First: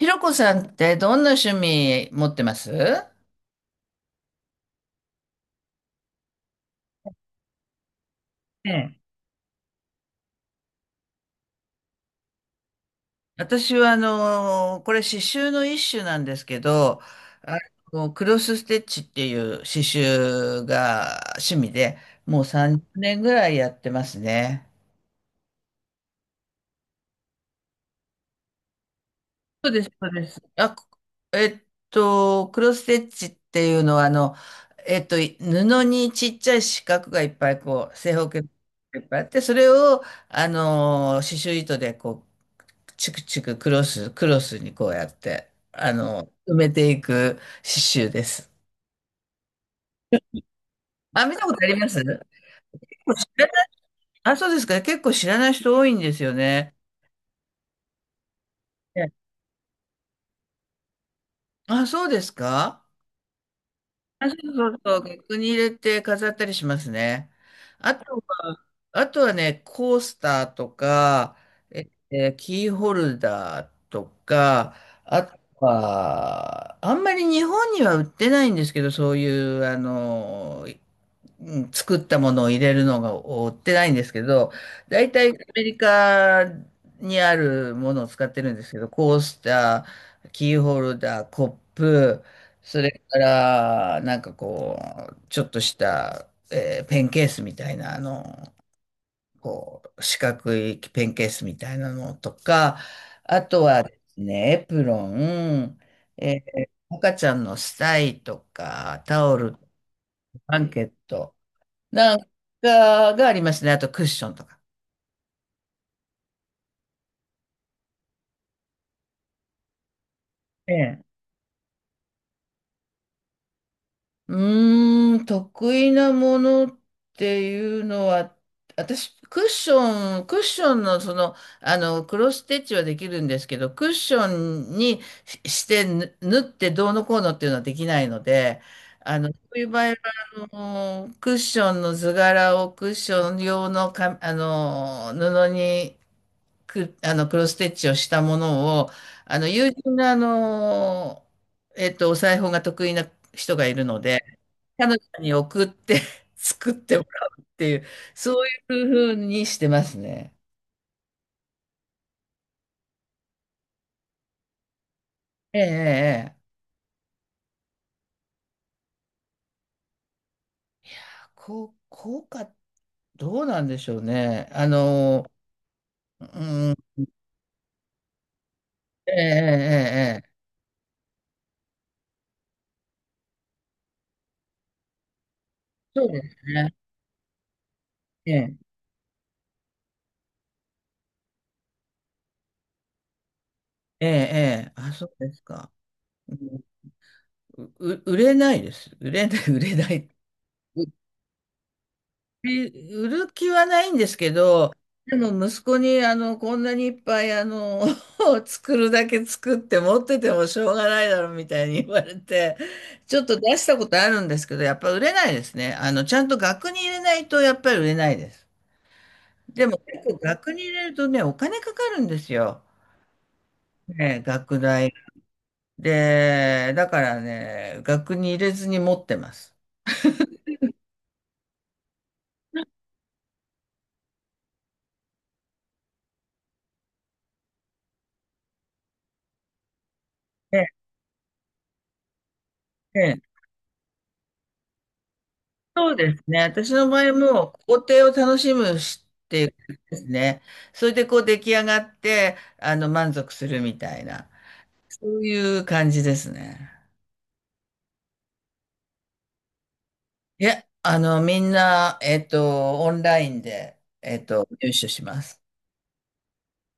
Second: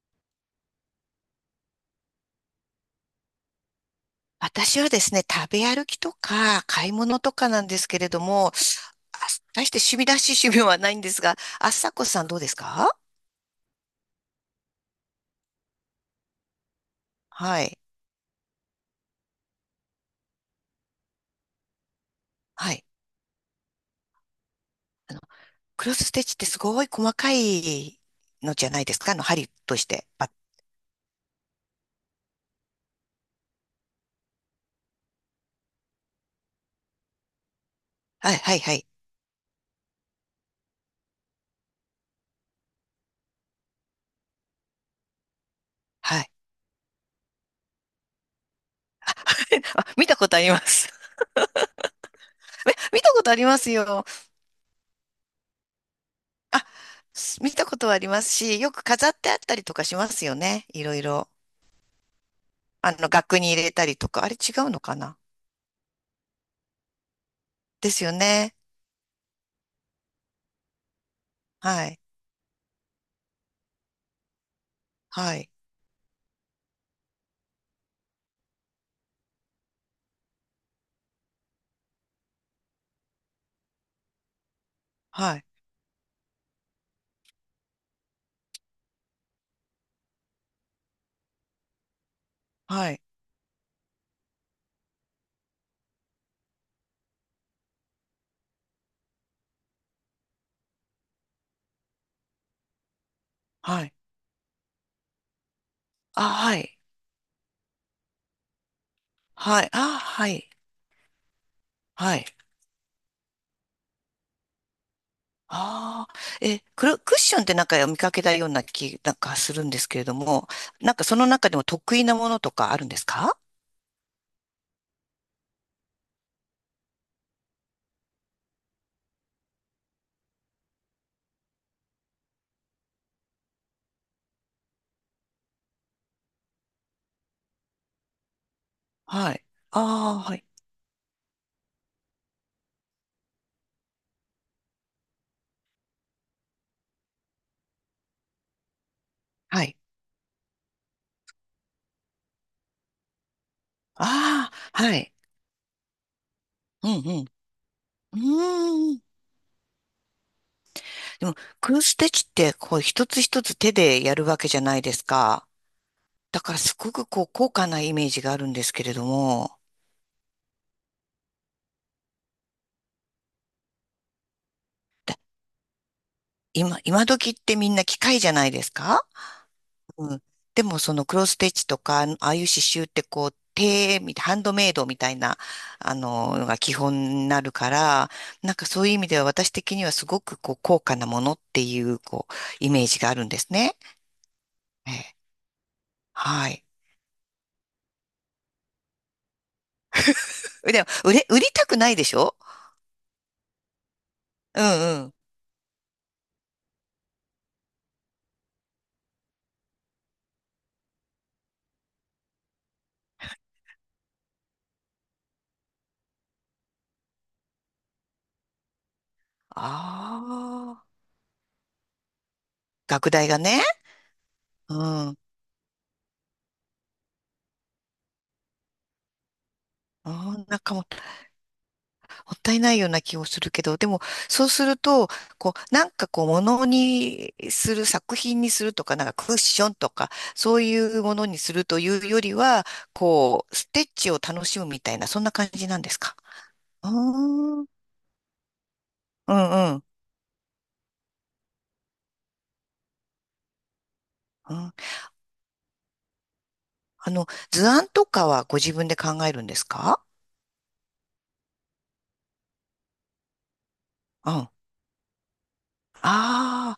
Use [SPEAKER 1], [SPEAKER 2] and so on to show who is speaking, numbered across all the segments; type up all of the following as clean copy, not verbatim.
[SPEAKER 1] ひろこさんってどんな趣味持ってます？
[SPEAKER 2] 私はですね、食べ歩きとか買い物とかなんですけれども、
[SPEAKER 1] ええ、
[SPEAKER 2] あ大して趣味らしい趣味はないんですが、あさこさんどうですか？
[SPEAKER 1] 私はこれ刺繍の一種なんですけど、あ
[SPEAKER 2] はい。
[SPEAKER 1] クロスステッチっていう刺繍が趣味で、もう
[SPEAKER 2] はい。
[SPEAKER 1] 30年ぐらいやってますね。
[SPEAKER 2] クロスステッチってすごい細かいのじゃないですか？あの、針
[SPEAKER 1] そう
[SPEAKER 2] と
[SPEAKER 1] で
[SPEAKER 2] し
[SPEAKER 1] す、
[SPEAKER 2] て。
[SPEAKER 1] そうです。あ、こえっと、クロスステッチっていうのは布にちっちゃい四角がいっぱい正方
[SPEAKER 2] はい、
[SPEAKER 1] 形が
[SPEAKER 2] はい、はい。
[SPEAKER 1] いっぱいあって、それを刺繍糸でチクチククロス、クロスにこうやって、
[SPEAKER 2] はい。
[SPEAKER 1] 埋めていく刺繍です。
[SPEAKER 2] あ、見たことあります。
[SPEAKER 1] あ、見たことあります。結
[SPEAKER 2] 見た
[SPEAKER 1] 構
[SPEAKER 2] こ
[SPEAKER 1] 知
[SPEAKER 2] とあり
[SPEAKER 1] ら
[SPEAKER 2] ま
[SPEAKER 1] ない。
[SPEAKER 2] すよ。
[SPEAKER 1] あ、そうですか。結構知らない人多いんですよ
[SPEAKER 2] あ、
[SPEAKER 1] ね。
[SPEAKER 2] 見たことはありますし、よく
[SPEAKER 1] え
[SPEAKER 2] 飾っ
[SPEAKER 1] え。
[SPEAKER 2] てあったりとかしますよね。いろいろ。
[SPEAKER 1] あ、そうですか。
[SPEAKER 2] あの、額に入れたりとか。
[SPEAKER 1] あ、
[SPEAKER 2] あれ
[SPEAKER 1] そ
[SPEAKER 2] 違
[SPEAKER 1] うそ
[SPEAKER 2] う
[SPEAKER 1] う
[SPEAKER 2] の
[SPEAKER 1] そ
[SPEAKER 2] か
[SPEAKER 1] う。
[SPEAKER 2] な？
[SPEAKER 1] 額に入れて飾ったりしますね。
[SPEAKER 2] で
[SPEAKER 1] あ
[SPEAKER 2] すよ
[SPEAKER 1] と
[SPEAKER 2] ね。
[SPEAKER 1] は、あとはね、コースターとか、
[SPEAKER 2] はい。
[SPEAKER 1] キーホルダーとか、あ
[SPEAKER 2] は
[SPEAKER 1] と
[SPEAKER 2] い。
[SPEAKER 1] は、あんまり日本には売ってないんですけど、そういう、うん、作ったものを入れるのが追ってないんですけど、大体ア
[SPEAKER 2] はい。
[SPEAKER 1] メリカにあるものを使ってるんですけど、コースター、キーホルダー、コップ、それ
[SPEAKER 2] はい。
[SPEAKER 1] から、なんかちょっとした、ペンケースみたいな、四角いペンケースみたいなのとか、あとは
[SPEAKER 2] はい。
[SPEAKER 1] ですね、エプロン、
[SPEAKER 2] あ、はい。
[SPEAKER 1] 赤ちゃんのスタイとか、タオル、ブ
[SPEAKER 2] はい。あ、はい。
[SPEAKER 1] ランケット、な
[SPEAKER 2] は
[SPEAKER 1] ん
[SPEAKER 2] い。
[SPEAKER 1] かがありますね。あとクッションとか。
[SPEAKER 2] ああ。え、クッションってなんか見かけたような気なんかするんですけれども、
[SPEAKER 1] え
[SPEAKER 2] なん
[SPEAKER 1] え。
[SPEAKER 2] かその中でも得意なものとかあるんですか？
[SPEAKER 1] 得意なものっていうのは、私、クッションのクロスステッチはできるんですけど、クッションにして縫ってどうのこうのっていうのはできないので、
[SPEAKER 2] は
[SPEAKER 1] そ
[SPEAKER 2] い。
[SPEAKER 1] ういう場合は、
[SPEAKER 2] ああ、はい。
[SPEAKER 1] あクッションの図柄をクッション用のか、布にく、あの、クロスステッチをしたものを、
[SPEAKER 2] は
[SPEAKER 1] 友
[SPEAKER 2] い。
[SPEAKER 1] 人のお裁縫が得意な人がいるので、
[SPEAKER 2] ああ、
[SPEAKER 1] 彼
[SPEAKER 2] は
[SPEAKER 1] 女
[SPEAKER 2] い。
[SPEAKER 1] に送って 作っ
[SPEAKER 2] う
[SPEAKER 1] て
[SPEAKER 2] ん
[SPEAKER 1] も
[SPEAKER 2] うん。
[SPEAKER 1] らうっていう、そうい
[SPEAKER 2] うーん。
[SPEAKER 1] う風にしてますね。
[SPEAKER 2] でも、クロスステッチって、こう、一つ一つ手でやるわけじゃないですか。
[SPEAKER 1] ええ、ええ。
[SPEAKER 2] だ
[SPEAKER 1] え
[SPEAKER 2] からすごくこう高価なイメージがあるんですけれども、
[SPEAKER 1] え、いやー、効果、どうなんでしょうね。
[SPEAKER 2] だ
[SPEAKER 1] うん、
[SPEAKER 2] 今時ってみんな機械じゃないですか？
[SPEAKER 1] ええ、え
[SPEAKER 2] う
[SPEAKER 1] え、
[SPEAKER 2] ん。
[SPEAKER 1] ええ。
[SPEAKER 2] でもそのクロスステッチとか、ああいう刺繍ってこう手みたい、ハンドメイドみたいな、あ
[SPEAKER 1] そうです
[SPEAKER 2] の、のが基
[SPEAKER 1] ね。
[SPEAKER 2] 本になるから、
[SPEAKER 1] え
[SPEAKER 2] なん
[SPEAKER 1] え、
[SPEAKER 2] かそういう意味では私的にはすごくこう高価なものっていう、こう、イメージがあるんですね。
[SPEAKER 1] ええ、ええ。あ、
[SPEAKER 2] え
[SPEAKER 1] そう
[SPEAKER 2] え、
[SPEAKER 1] ですか。う
[SPEAKER 2] は
[SPEAKER 1] ん、
[SPEAKER 2] い。
[SPEAKER 1] う、売れないです。売れない、売れない。
[SPEAKER 2] でも、売りたくないでしょ？
[SPEAKER 1] え売る気はないんですけ
[SPEAKER 2] う
[SPEAKER 1] ど、
[SPEAKER 2] んうん。
[SPEAKER 1] でも息子にこんなにいっぱい作るだけ作って持っててもしょうがないだろうみたいに言われて、ちょっと出したことあるんですけど、やっぱ売れないですね。ちゃんと額に入れないとやっぱり売れないです。でも結構
[SPEAKER 2] あ
[SPEAKER 1] 額に入れる
[SPEAKER 2] あ。
[SPEAKER 1] とね、お金かかるんですよ。
[SPEAKER 2] 学大がね。
[SPEAKER 1] ね、額
[SPEAKER 2] う
[SPEAKER 1] 代。
[SPEAKER 2] ん。
[SPEAKER 1] で、だからね、額に入れずに持ってます。
[SPEAKER 2] あん、なんかもうもったいないような気をするけど、でも、そうすると、こう、なんかこう、物にする、作品にするとか、なんかクッションとか、そ
[SPEAKER 1] え
[SPEAKER 2] う
[SPEAKER 1] え、
[SPEAKER 2] いうものにするというよりは、
[SPEAKER 1] ねえ、
[SPEAKER 2] こう、ステッチを楽しむみたいな、そんな感じなんで
[SPEAKER 1] そう
[SPEAKER 2] す
[SPEAKER 1] で
[SPEAKER 2] か？
[SPEAKER 1] すね。私
[SPEAKER 2] う
[SPEAKER 1] の
[SPEAKER 2] ー
[SPEAKER 1] 場合も
[SPEAKER 2] ん、うん
[SPEAKER 1] 工程を楽しむしっ
[SPEAKER 2] う
[SPEAKER 1] ていう感
[SPEAKER 2] ん、
[SPEAKER 1] じですね。それで出来上がって、満足するみたいな、
[SPEAKER 2] うん。
[SPEAKER 1] そういう感じですね。
[SPEAKER 2] あの、図案とかはご自分で考えるんですか？
[SPEAKER 1] いや、みんな、オンラインで、
[SPEAKER 2] うん。あ、
[SPEAKER 1] 入手します。
[SPEAKER 2] あ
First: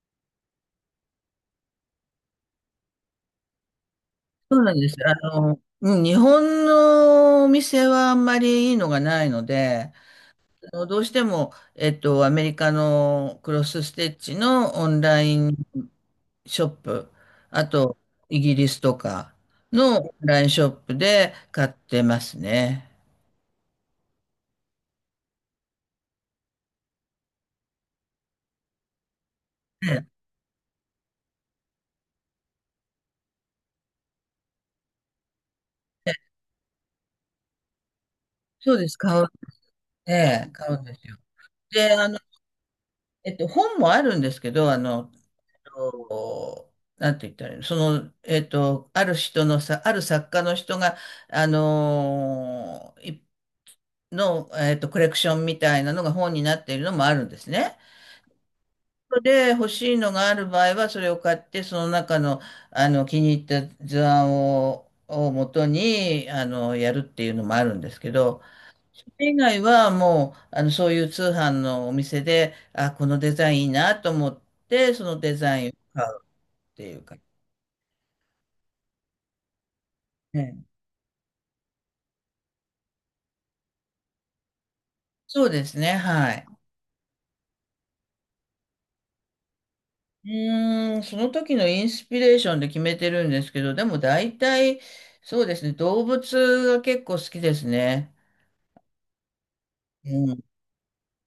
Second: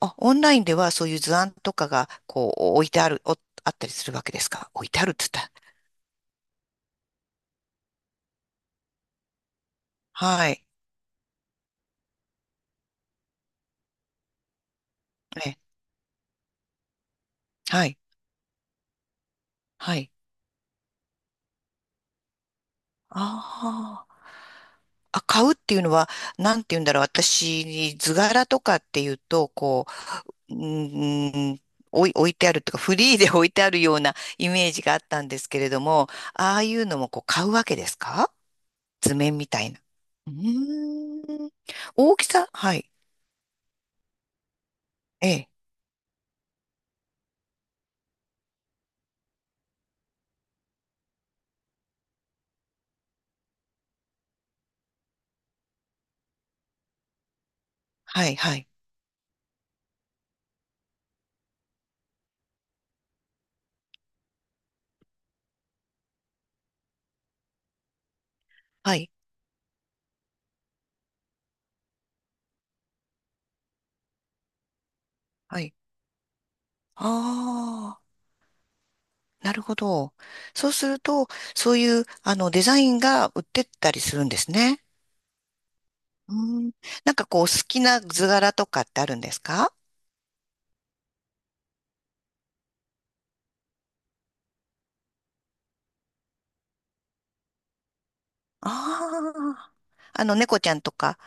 [SPEAKER 2] あ、オンラインではそういう図案とかが、こう、置いてある、あったりするわけです
[SPEAKER 1] そう
[SPEAKER 2] か？
[SPEAKER 1] なん
[SPEAKER 2] 置
[SPEAKER 1] で
[SPEAKER 2] い
[SPEAKER 1] す。
[SPEAKER 2] てあるって言ったら。
[SPEAKER 1] うん、日本のお店はあんまりいいのがないので、
[SPEAKER 2] はい。
[SPEAKER 1] どうしても、アメリカのクロスステッチのオンライン
[SPEAKER 2] え、
[SPEAKER 1] ショップ、あ
[SPEAKER 2] はい。
[SPEAKER 1] と、イギリスとか
[SPEAKER 2] は
[SPEAKER 1] の
[SPEAKER 2] い。
[SPEAKER 1] オンラインショップで買ってますね。
[SPEAKER 2] ああ。あ、買うっていうのは、なんて言うんだろう。私、図柄とかっていうと、こう、うーん、置いてあるとか、フリーで置いてあるようなイメージがあったんですけれども、ああいうのもこう買うわけですか？
[SPEAKER 1] そうです、
[SPEAKER 2] 図
[SPEAKER 1] 買う、
[SPEAKER 2] 面みたいな。
[SPEAKER 1] え
[SPEAKER 2] う
[SPEAKER 1] え、買うんですよ。
[SPEAKER 2] ーん。
[SPEAKER 1] で、
[SPEAKER 2] 大きさはい。
[SPEAKER 1] 本もあるんですけど、
[SPEAKER 2] ええ。
[SPEAKER 1] なんて言ったらいいの、ある人のさ、ある作家の人が、あのーいの、えっと、コレクションみたいなのが本になっているのもあるんですね。
[SPEAKER 2] はい、はい。
[SPEAKER 1] で欲しいのがある場合はそれを買ってその中の、気に入った図案を、元にやるっていうのもあるんですけど、
[SPEAKER 2] は
[SPEAKER 1] そ
[SPEAKER 2] い、
[SPEAKER 1] れ以外はもうそういう通販のお店でこのデザインいいなと思ってそのデザ
[SPEAKER 2] は
[SPEAKER 1] インを
[SPEAKER 2] い。
[SPEAKER 1] 買うっていうか、
[SPEAKER 2] ああ、なるほど。
[SPEAKER 1] ね。
[SPEAKER 2] そうすると、そういう、あの、デザインが売ってったりするんですね。
[SPEAKER 1] そうですね、はい。
[SPEAKER 2] うん。なんかこう、好きな図柄とかってあるんですか？
[SPEAKER 1] うその時のインスピレーションで決めてるんですけど、でも大体、そうですね、動物が結構好きですね。
[SPEAKER 2] ああー、あ
[SPEAKER 1] う
[SPEAKER 2] の、
[SPEAKER 1] ん、
[SPEAKER 2] 猫ちゃんとか、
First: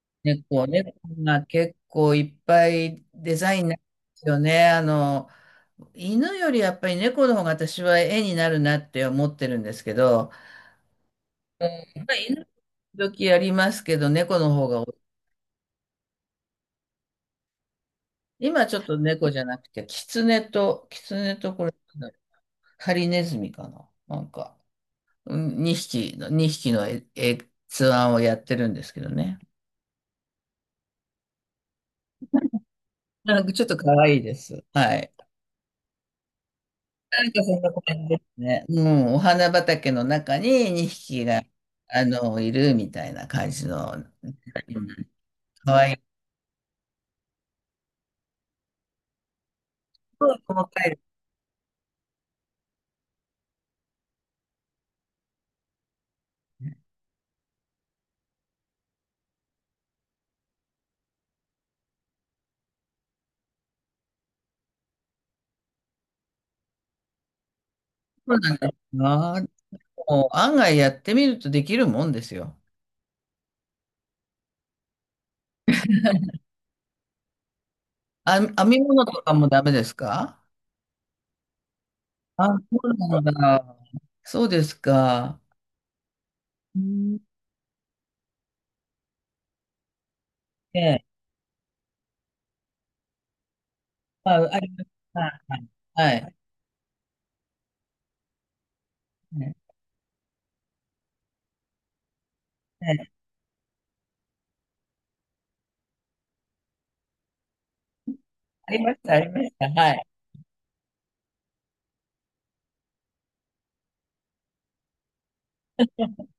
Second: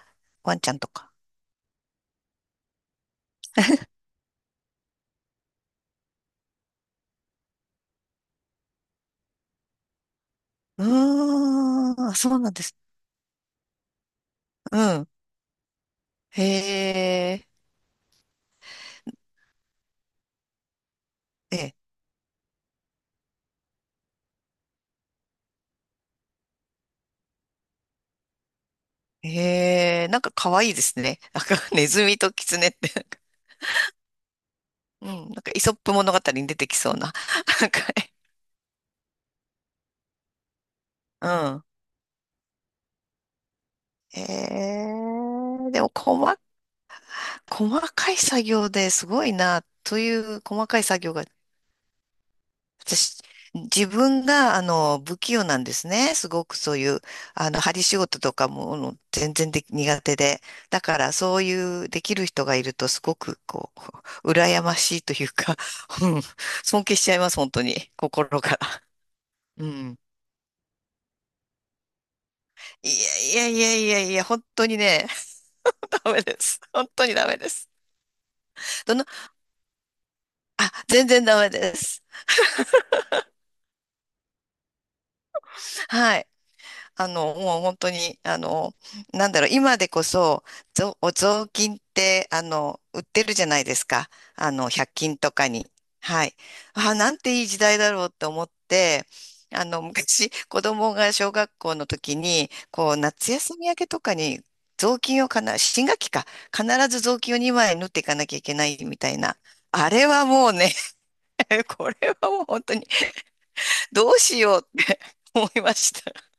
[SPEAKER 2] ワンちゃんと
[SPEAKER 1] 猫
[SPEAKER 2] か。
[SPEAKER 1] が結構いっぱいデザインなんですよね。犬よりやっぱり猫の方が私は絵になるなって思ってるんですけど、
[SPEAKER 2] う
[SPEAKER 1] うん、
[SPEAKER 2] ー
[SPEAKER 1] まあ、
[SPEAKER 2] ん、そう
[SPEAKER 1] 犬
[SPEAKER 2] なんです。
[SPEAKER 1] 時々やりますけど、猫の方
[SPEAKER 2] う
[SPEAKER 1] が多い。
[SPEAKER 2] ん。へえ、
[SPEAKER 1] 今ちょっと猫じゃなくて、キツネと
[SPEAKER 2] え
[SPEAKER 1] これ、
[SPEAKER 2] え、
[SPEAKER 1] なんだろう、ハリネズミかな、なんか、2匹の図案をやってるんですけどね。
[SPEAKER 2] へえ、なんか可愛いですね。なんか、ネズミとキツネって。
[SPEAKER 1] なんかちょっと可愛いです。は
[SPEAKER 2] う
[SPEAKER 1] い。
[SPEAKER 2] ん、なんか、イソップ物語に出てきそうな。
[SPEAKER 1] なんかそん
[SPEAKER 2] な
[SPEAKER 1] な
[SPEAKER 2] んか
[SPEAKER 1] 感じ
[SPEAKER 2] ね、
[SPEAKER 1] ですね。うん、お花畑の中に2匹
[SPEAKER 2] う
[SPEAKER 1] が、
[SPEAKER 2] ん。
[SPEAKER 1] いるみたいな感じの、うん、
[SPEAKER 2] へえ、
[SPEAKER 1] か
[SPEAKER 2] で
[SPEAKER 1] わ
[SPEAKER 2] も、
[SPEAKER 1] いい。
[SPEAKER 2] 細かい作業ですごいな、とい
[SPEAKER 1] 細
[SPEAKER 2] う細か
[SPEAKER 1] か
[SPEAKER 2] い
[SPEAKER 1] い。
[SPEAKER 2] 作業が私、自分が、あの、不器用なんですね。すごくそういう、あの、針仕事とかも、あの全然でき苦手で。だから、そういう、できる人がいると、すごく、こう、羨ましいというか、うん、尊敬しちゃいます、本当に。
[SPEAKER 1] そう
[SPEAKER 2] 心から。
[SPEAKER 1] なんだ。
[SPEAKER 2] うん。
[SPEAKER 1] もう案外やってみるとできるもんですよ。
[SPEAKER 2] いやいやいやいやいや、本当にね、ダメです。本当にダメです。
[SPEAKER 1] あ、編み
[SPEAKER 2] ど
[SPEAKER 1] 物
[SPEAKER 2] の、
[SPEAKER 1] とかもダメですか？
[SPEAKER 2] あ、全然ダメです。
[SPEAKER 1] あ、そうなんだ。そうですか。
[SPEAKER 2] はい。
[SPEAKER 1] う
[SPEAKER 2] あ
[SPEAKER 1] ん。
[SPEAKER 2] の、もう本当に、あの、なんだろう、今でこそ、
[SPEAKER 1] ええ。
[SPEAKER 2] お雑巾って、あの、売ってるじゃないですか。
[SPEAKER 1] まあ、
[SPEAKER 2] あ
[SPEAKER 1] あ
[SPEAKER 2] の、
[SPEAKER 1] りま
[SPEAKER 2] 1
[SPEAKER 1] し
[SPEAKER 2] 均
[SPEAKER 1] た。
[SPEAKER 2] とか
[SPEAKER 1] は
[SPEAKER 2] に。
[SPEAKER 1] い。
[SPEAKER 2] は
[SPEAKER 1] は
[SPEAKER 2] い。
[SPEAKER 1] い。
[SPEAKER 2] あ、なんていい時代だろうって思って、
[SPEAKER 1] え
[SPEAKER 2] あ
[SPEAKER 1] え
[SPEAKER 2] の、昔、子供が小学校の時に、こ
[SPEAKER 1] え
[SPEAKER 2] う、
[SPEAKER 1] え。
[SPEAKER 2] 夏休み明けとかに、雑巾をかな、新学期か、必ず雑巾を2枚縫っていかなきゃいけな
[SPEAKER 1] あり
[SPEAKER 2] い
[SPEAKER 1] ま
[SPEAKER 2] み
[SPEAKER 1] し
[SPEAKER 2] た
[SPEAKER 1] た、
[SPEAKER 2] い
[SPEAKER 1] あり
[SPEAKER 2] な。
[SPEAKER 1] ました。
[SPEAKER 2] あ
[SPEAKER 1] は
[SPEAKER 2] れ
[SPEAKER 1] い。
[SPEAKER 2] はもうね。 これはもう本当に、どうしようって思いました。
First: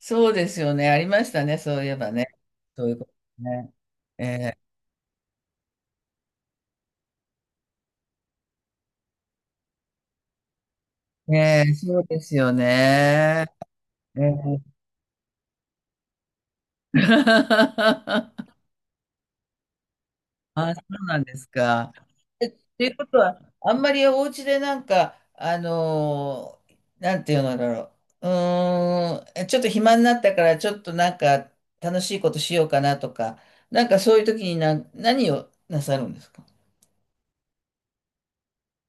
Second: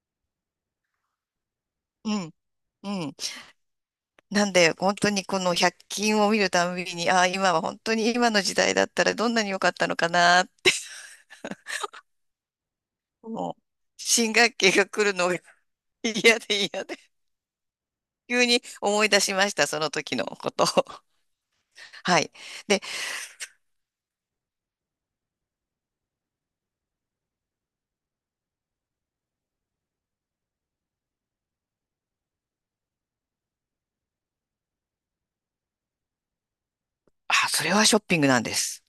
[SPEAKER 1] そうですよね。ありましたね。そういえば
[SPEAKER 2] う
[SPEAKER 1] ね。
[SPEAKER 2] ん、
[SPEAKER 1] そういうこ
[SPEAKER 2] う
[SPEAKER 1] と
[SPEAKER 2] ん。
[SPEAKER 1] ね。え
[SPEAKER 2] なん
[SPEAKER 1] え
[SPEAKER 2] で、本当にこの100均を見るたんびに、ああ、今は本当に今の時代だったらどんなに良かったのかな、
[SPEAKER 1] ええ、そうですよね。
[SPEAKER 2] もう、
[SPEAKER 1] え
[SPEAKER 2] 新学
[SPEAKER 1] え。
[SPEAKER 2] 期が来るのが 嫌で嫌で、急に思い出しました、その時のこと
[SPEAKER 1] あ、そ
[SPEAKER 2] を。
[SPEAKER 1] うなんですか。
[SPEAKER 2] はい。
[SPEAKER 1] っ
[SPEAKER 2] で、
[SPEAKER 1] ていうことは、あんまりお家でなんか、なんていうのだろう。ちょっと暇になったから、ちょっとなんか楽しいことしようかなとか、なんかそういう時に何をなさるんですか？
[SPEAKER 2] それはショッピングなんです。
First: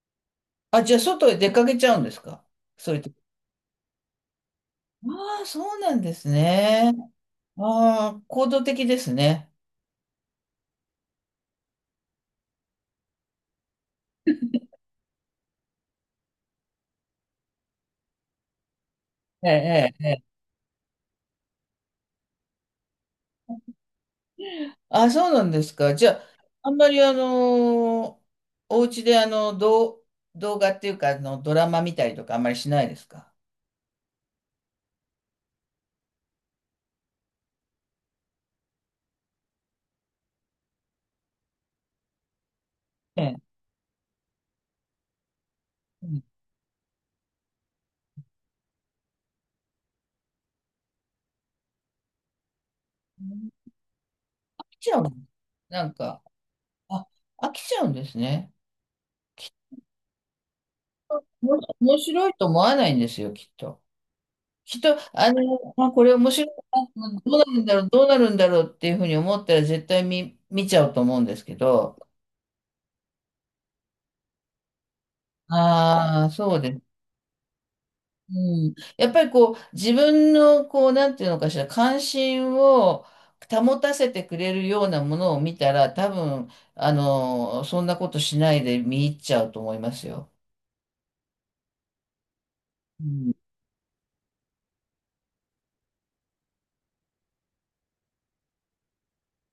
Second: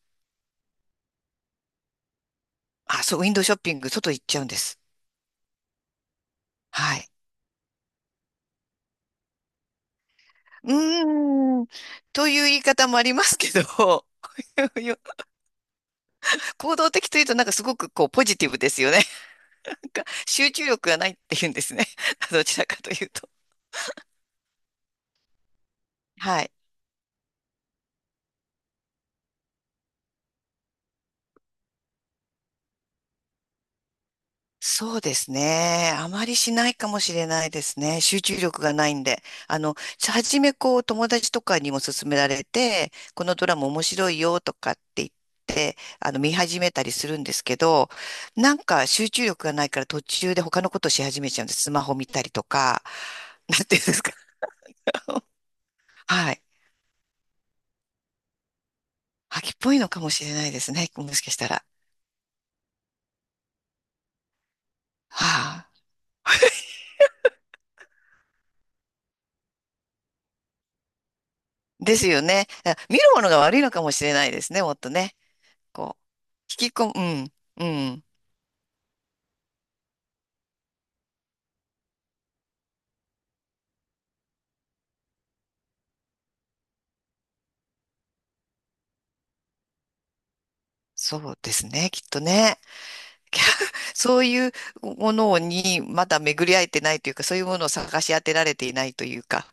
[SPEAKER 1] あ、じゃあ外へ出かけちゃうんですか？そういう
[SPEAKER 2] あ、
[SPEAKER 1] 時。
[SPEAKER 2] そう、ウィンドウショッピング、外行っちゃうんです。
[SPEAKER 1] ああ、そうなんですね。
[SPEAKER 2] はい。
[SPEAKER 1] ああ、行動的ですね。
[SPEAKER 2] うーん、という言い方もありますけど、行動的というとなんかすごくこうポジティブですよね。
[SPEAKER 1] え
[SPEAKER 2] なん
[SPEAKER 1] え、
[SPEAKER 2] か
[SPEAKER 1] ええ。
[SPEAKER 2] 集中力がないっていうんですね。どちらかというと。
[SPEAKER 1] あ、そうなんですか。じゃあ、
[SPEAKER 2] はい。
[SPEAKER 1] あんまりお家で動画っていうか、ドラマ見たりとかあんまりしないですか？
[SPEAKER 2] そうですね。あまりしないかもしれないですね。集中力がないんで。あの、初めこう友達とかにも勧められて、
[SPEAKER 1] え
[SPEAKER 2] このド
[SPEAKER 1] え。
[SPEAKER 2] ラマ面白いよとかって言って、
[SPEAKER 1] う
[SPEAKER 2] あの、
[SPEAKER 1] ん、
[SPEAKER 2] 見始めたりするんですけど、なんか集中力がないから途中で他のことし始めちゃうんです。スマホ見たりとか、なん
[SPEAKER 1] 飽
[SPEAKER 2] ていうんですか。
[SPEAKER 1] きちゃう。なんか、
[SPEAKER 2] はい。
[SPEAKER 1] あ、飽きちゃうんですね。
[SPEAKER 2] 飽きっぽいのかもしれないですね。もしかしたら。
[SPEAKER 1] 面白いと思わないんですよ、きっと。きっと、
[SPEAKER 2] はあ。
[SPEAKER 1] あ、これ面白いな、どうなるんだろう、どうなるんだろうっていうふうに思ったら絶対見ちゃうと思うんですけ
[SPEAKER 2] で
[SPEAKER 1] ど、
[SPEAKER 2] すよね。見るものが悪いのかもしれないですね。もっとね。こう、
[SPEAKER 1] ああ、そうで
[SPEAKER 2] 引
[SPEAKER 1] す
[SPEAKER 2] き
[SPEAKER 1] ね。
[SPEAKER 2] 込む。うん。うん。
[SPEAKER 1] うん、やっぱり自分のなんていうのかしら関心を保たせてくれるようなものを見たら多分そんなことしないで見入っちゃうと思いますよ。
[SPEAKER 2] そうですね、きっとね。
[SPEAKER 1] う ん、
[SPEAKER 2] きゃそういうものにまだ巡り合えてないというか、そういうものを探し当てられていないというか、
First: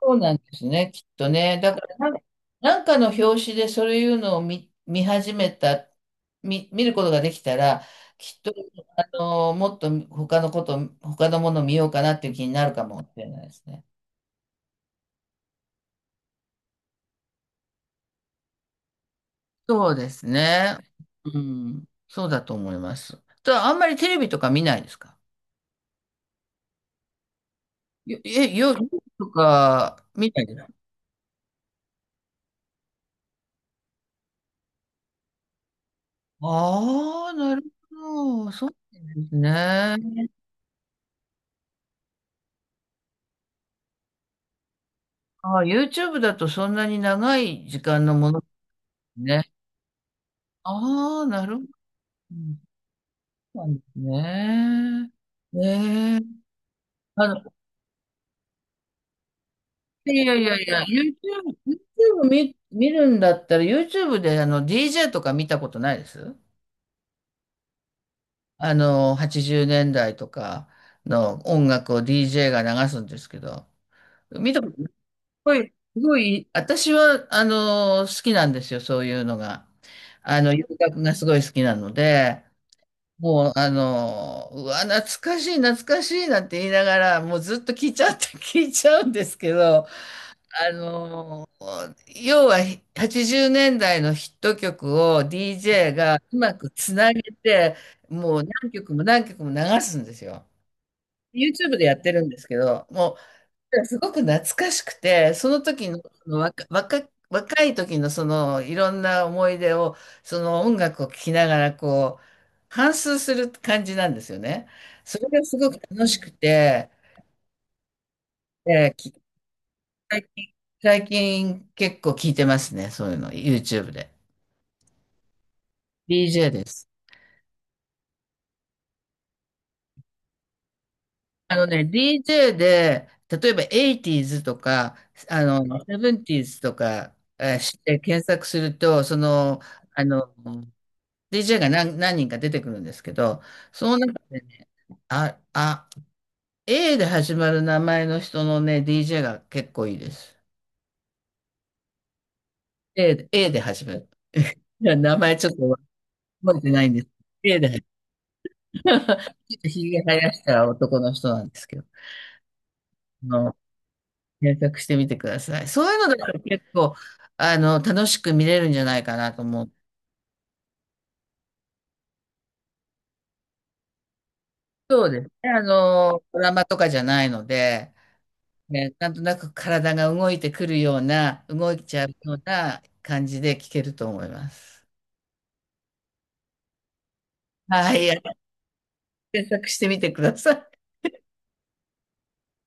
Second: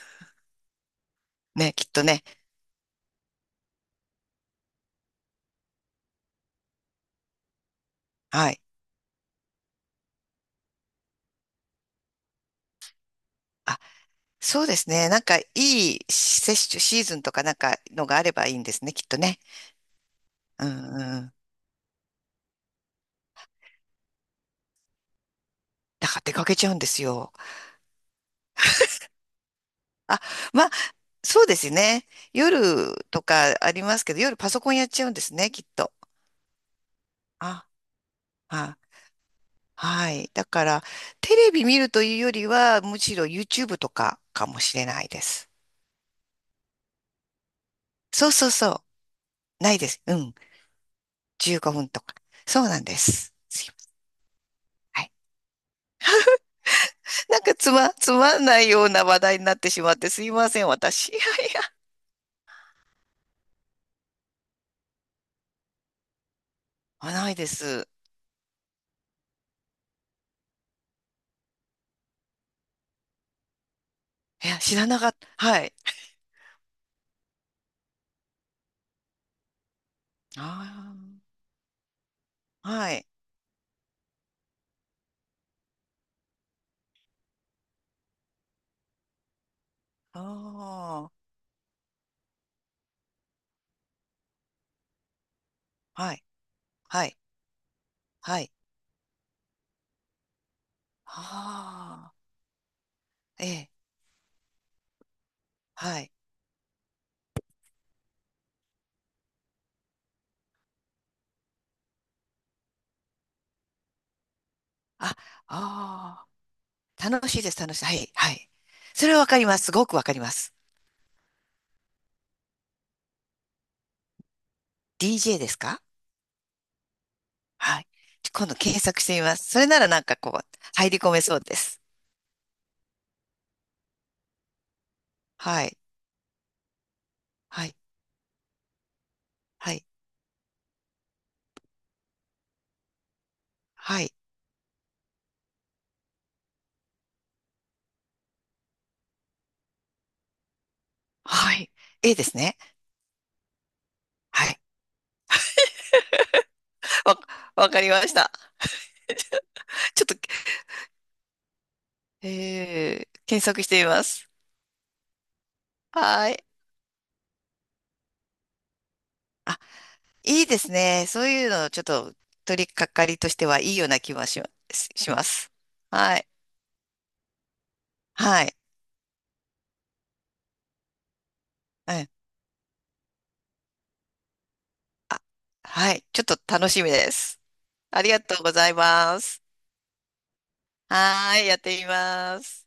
[SPEAKER 1] そうなんですね、きっとね。
[SPEAKER 2] ね、
[SPEAKER 1] だか
[SPEAKER 2] きっ
[SPEAKER 1] ら
[SPEAKER 2] と
[SPEAKER 1] なんか、
[SPEAKER 2] ね。
[SPEAKER 1] なんかの表紙でそういうのを見、見始めた見、見ることができたら、きっ
[SPEAKER 2] は
[SPEAKER 1] と
[SPEAKER 2] い。
[SPEAKER 1] もっと他のものを見ようかなっていう気になるかもしれないです
[SPEAKER 2] あ、
[SPEAKER 1] ね。
[SPEAKER 2] そうですね。なんかいい接種シーズンとかなんかのがあればいいんですね、きっとね。
[SPEAKER 1] そうです
[SPEAKER 2] うん
[SPEAKER 1] ね。
[SPEAKER 2] うん。
[SPEAKER 1] うん。そうだと思います。あんまりテレビとか見ないですか？
[SPEAKER 2] だから出かけちゃうんですよ。
[SPEAKER 1] よえ、よ、夜とか
[SPEAKER 2] あ、
[SPEAKER 1] 見ないです
[SPEAKER 2] ま
[SPEAKER 1] か？
[SPEAKER 2] あ、そうですね。夜とかありますけど、夜パソコンやっちゃうんですね、きっと。
[SPEAKER 1] ああー、なる
[SPEAKER 2] あ、
[SPEAKER 1] ほど。そうで
[SPEAKER 2] はい、
[SPEAKER 1] すね。
[SPEAKER 2] はい。だから、テレビ見るというよりは、むしろ YouTube とかかもしれないです。
[SPEAKER 1] ああ、YouTube だとそんなに長い時間の
[SPEAKER 2] そ
[SPEAKER 1] も
[SPEAKER 2] う
[SPEAKER 1] ので
[SPEAKER 2] そうそ
[SPEAKER 1] すね。
[SPEAKER 2] う。ないです。うん。
[SPEAKER 1] ああ、なる
[SPEAKER 2] 15
[SPEAKER 1] ほど。
[SPEAKER 2] 分とか。
[SPEAKER 1] う
[SPEAKER 2] そ
[SPEAKER 1] ん、
[SPEAKER 2] うなんです。
[SPEAKER 1] そ
[SPEAKER 2] す
[SPEAKER 1] う
[SPEAKER 2] い
[SPEAKER 1] なん
[SPEAKER 2] ま
[SPEAKER 1] です
[SPEAKER 2] せん。は
[SPEAKER 1] ね。
[SPEAKER 2] い。
[SPEAKER 1] ねえ。あ
[SPEAKER 2] なん
[SPEAKER 1] の、
[SPEAKER 2] かつまんないような話題になってしまって
[SPEAKER 1] い
[SPEAKER 2] すい
[SPEAKER 1] やい
[SPEAKER 2] ま
[SPEAKER 1] や
[SPEAKER 2] せ
[SPEAKER 1] い
[SPEAKER 2] ん、
[SPEAKER 1] や、
[SPEAKER 2] 私。い やいや。
[SPEAKER 1] YouTube 見るんだったら YouTube でDJ とか見たことないです
[SPEAKER 2] まあ、ないです。
[SPEAKER 1] 80年代とかの音楽を DJ が流すんですけど、
[SPEAKER 2] い
[SPEAKER 1] 見
[SPEAKER 2] や、
[SPEAKER 1] たこ
[SPEAKER 2] 知
[SPEAKER 1] と、
[SPEAKER 2] ら
[SPEAKER 1] す
[SPEAKER 2] なかった。
[SPEAKER 1] ご
[SPEAKER 2] はい。
[SPEAKER 1] い、すごい、私は、好きなんですよ、そういうのが。
[SPEAKER 2] あ
[SPEAKER 1] 洋楽がすごい好きなので、
[SPEAKER 2] あ。はい。
[SPEAKER 1] もう、うわ、懐かしい、懐かしいなんて言いながら、もうずっと聞いちゃって、聞いちゃうんですけど、あ
[SPEAKER 2] あ
[SPEAKER 1] のー要は80年代のヒット曲を DJ
[SPEAKER 2] あ。は
[SPEAKER 1] が
[SPEAKER 2] い。
[SPEAKER 1] うまくつ
[SPEAKER 2] は
[SPEAKER 1] な
[SPEAKER 2] い。
[SPEAKER 1] げて、も
[SPEAKER 2] は
[SPEAKER 1] う
[SPEAKER 2] い。
[SPEAKER 1] 何曲も何曲も流すんですよ。YouTube でやって
[SPEAKER 2] あ
[SPEAKER 1] るんですけど、も
[SPEAKER 2] あ。ええ。
[SPEAKER 1] うすごく懐かしくて、その時の、
[SPEAKER 2] はい。
[SPEAKER 1] その若い時のそのいろんな思い出を、その音楽を聴きながら反芻する感じなんですよね。
[SPEAKER 2] あ、
[SPEAKER 1] それがすごく楽し
[SPEAKER 2] あ
[SPEAKER 1] くて、
[SPEAKER 2] あ。楽しいです、楽しい。はい、はい。
[SPEAKER 1] え
[SPEAKER 2] そ
[SPEAKER 1] ー
[SPEAKER 2] れはわ
[SPEAKER 1] 聞
[SPEAKER 2] かります。すごくわかり
[SPEAKER 1] 最
[SPEAKER 2] ま
[SPEAKER 1] 近、
[SPEAKER 2] す。
[SPEAKER 1] 最近結構聞いてますね。そういうの。YouTube で。
[SPEAKER 2] DJ ですか？
[SPEAKER 1] DJ です。
[SPEAKER 2] はい。今度検索してみます。それならなんかこう、入り込めそうです。
[SPEAKER 1] DJ で、例えば 80s とか、あ
[SPEAKER 2] はい。
[SPEAKER 1] の、70s とか、
[SPEAKER 2] は
[SPEAKER 1] し
[SPEAKER 2] い。
[SPEAKER 1] て検索すると、
[SPEAKER 2] はい。
[SPEAKER 1] あの、DJ が何人か出てくるんですけど、その
[SPEAKER 2] はい。
[SPEAKER 1] 中でね、あ、あ、A で始まる名前の人のね、DJ が結構いいです。
[SPEAKER 2] はい。A ですね。
[SPEAKER 1] A で、A で始まる。
[SPEAKER 2] はい。
[SPEAKER 1] いや、名前ちょっと覚えてないんです。
[SPEAKER 2] わ、
[SPEAKER 1] A
[SPEAKER 2] わか
[SPEAKER 1] で
[SPEAKER 2] りました。
[SPEAKER 1] ちょっとひげ
[SPEAKER 2] ちょっ
[SPEAKER 1] 生
[SPEAKER 2] と、
[SPEAKER 1] やした男の人なんですけど、あ
[SPEAKER 2] 検
[SPEAKER 1] の、
[SPEAKER 2] 索してみます。
[SPEAKER 1] 検索してみてください。そういうの
[SPEAKER 2] は
[SPEAKER 1] だと
[SPEAKER 2] い。
[SPEAKER 1] 結構、楽しく見れるんじゃないかなと
[SPEAKER 2] あ、
[SPEAKER 1] 思う。
[SPEAKER 2] いいですね。そういうの、ちょっと、取り掛かりとしてはいいような気はします。
[SPEAKER 1] そ
[SPEAKER 2] し
[SPEAKER 1] うで
[SPEAKER 2] ま
[SPEAKER 1] すね。
[SPEAKER 2] す。はい。
[SPEAKER 1] ドラマとかじゃないので、
[SPEAKER 2] はい。
[SPEAKER 1] ね、なんとなく体が動いてくるような、動い
[SPEAKER 2] う
[SPEAKER 1] ちゃ
[SPEAKER 2] ん。
[SPEAKER 1] うような感じで聞けると思います。
[SPEAKER 2] はい。ちょっと楽しみです。
[SPEAKER 1] は
[SPEAKER 2] ありが
[SPEAKER 1] い、
[SPEAKER 2] とうございます。
[SPEAKER 1] 検索してみてください。
[SPEAKER 2] はーい、やってみます。